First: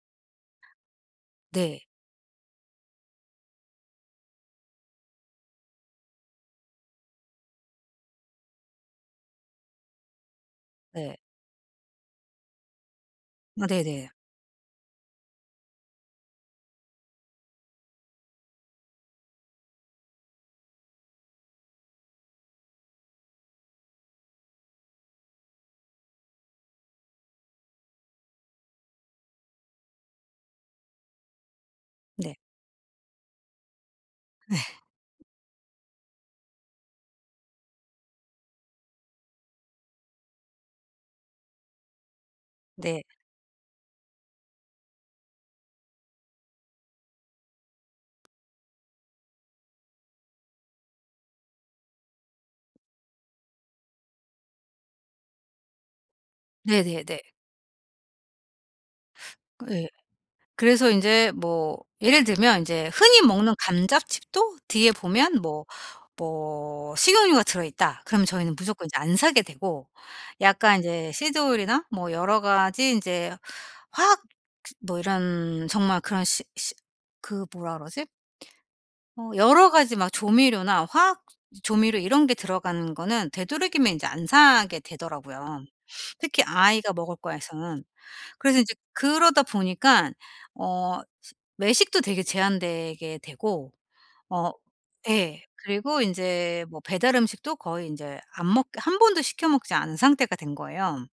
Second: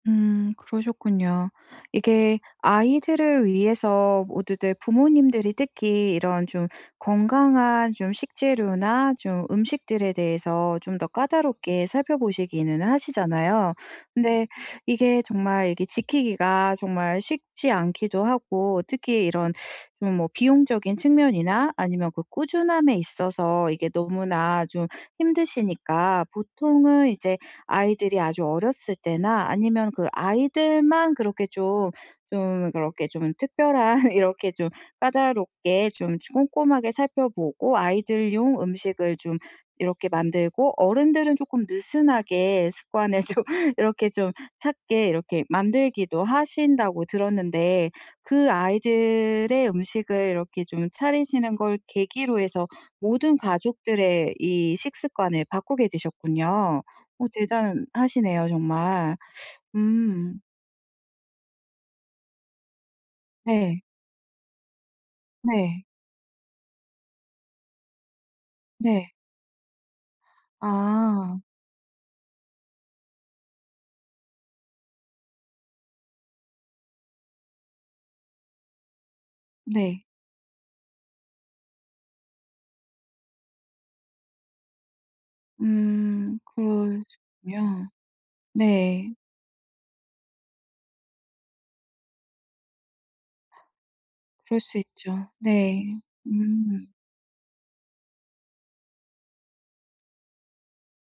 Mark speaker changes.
Speaker 1: 음 그러셨군요.
Speaker 2: 네.
Speaker 1: 이게 아이들을 위해서 모두들 부모님들이 특히 이런 좀 건강한 좀 식재료나 좀 음식들에 대해서 좀 더
Speaker 2: 네.
Speaker 1: 까다롭게 살펴 보시기는
Speaker 2: 아
Speaker 1: 하시잖아요.
Speaker 2: 네네.
Speaker 1: 근데 이게 정말 이게 지키기가 정말 쉽지 않기도 하고 특히 이런 좀 뭐 비용적인 측면이나 아니면 그 꾸준함에 있어서 이게 너무나 좀 힘드시니까 보통은 이제 아이들이 아주 어렸을 때나 아니면 그 아이들만 그렇게 좀,
Speaker 2: 네.
Speaker 1: 좀 그렇게 좀 특별한 이렇게
Speaker 2: 네.
Speaker 1: 좀 까다롭게 좀 꼼꼼하게 살펴 보고 아이들용 음식을 좀 이렇게 만들고 어른들은 쪼끔 느슨하게
Speaker 2: 네.
Speaker 1: 습관을 좀 이렇게 좀 찾게 이렇게 만들기도 하신다고 들었는데 그 아이들의 음식을 이렇게 좀 차리시는 걸 계기로 해서 모든 가족들의 이 식습관을 바꾸게 되셨군요.
Speaker 2: 네네네.
Speaker 1: 어 대단하시네요 정말.
Speaker 2: 그 예.
Speaker 1: 음
Speaker 2: 그래서 인제 뭐 예를 들면 인제 흔히 먹는
Speaker 1: 네.
Speaker 2: 감자칩도 뒤에 보면 뭐
Speaker 1: 네.
Speaker 2: 뭐 식용유가 들어있다. 그러면 저희는 무조건 이제
Speaker 1: 네.
Speaker 2: 안 사게 되고 약간 이제
Speaker 1: 아.
Speaker 2: 시드오일이나 뭐 여러 가지 이제 화학 시 뭐 이런 정말 그런 시 시 그 뭐라 그러지? 어 여러 가지
Speaker 1: 네.
Speaker 2: 막 조 조미료나 화학 조미료 이런 게 들어가는 거는 되도록이면 이제 안 사게 되더라고요.
Speaker 1: 음
Speaker 2: 특히 아이가 먹을 거에서는.
Speaker 1: 그러시군요.
Speaker 2: 그래서 인제
Speaker 1: 네.
Speaker 2: 그러다 보니까 어 시 외식도 되게 제한되게 되고 어
Speaker 1: 그럴 수 있죠.
Speaker 2: 예
Speaker 1: 네.
Speaker 2: 그리고 이제 뭐
Speaker 1: 음.
Speaker 2: 배달 음식도 거의 인제 안 먹게 1 번도 시켜 먹지 않은 상태가 된 거예요.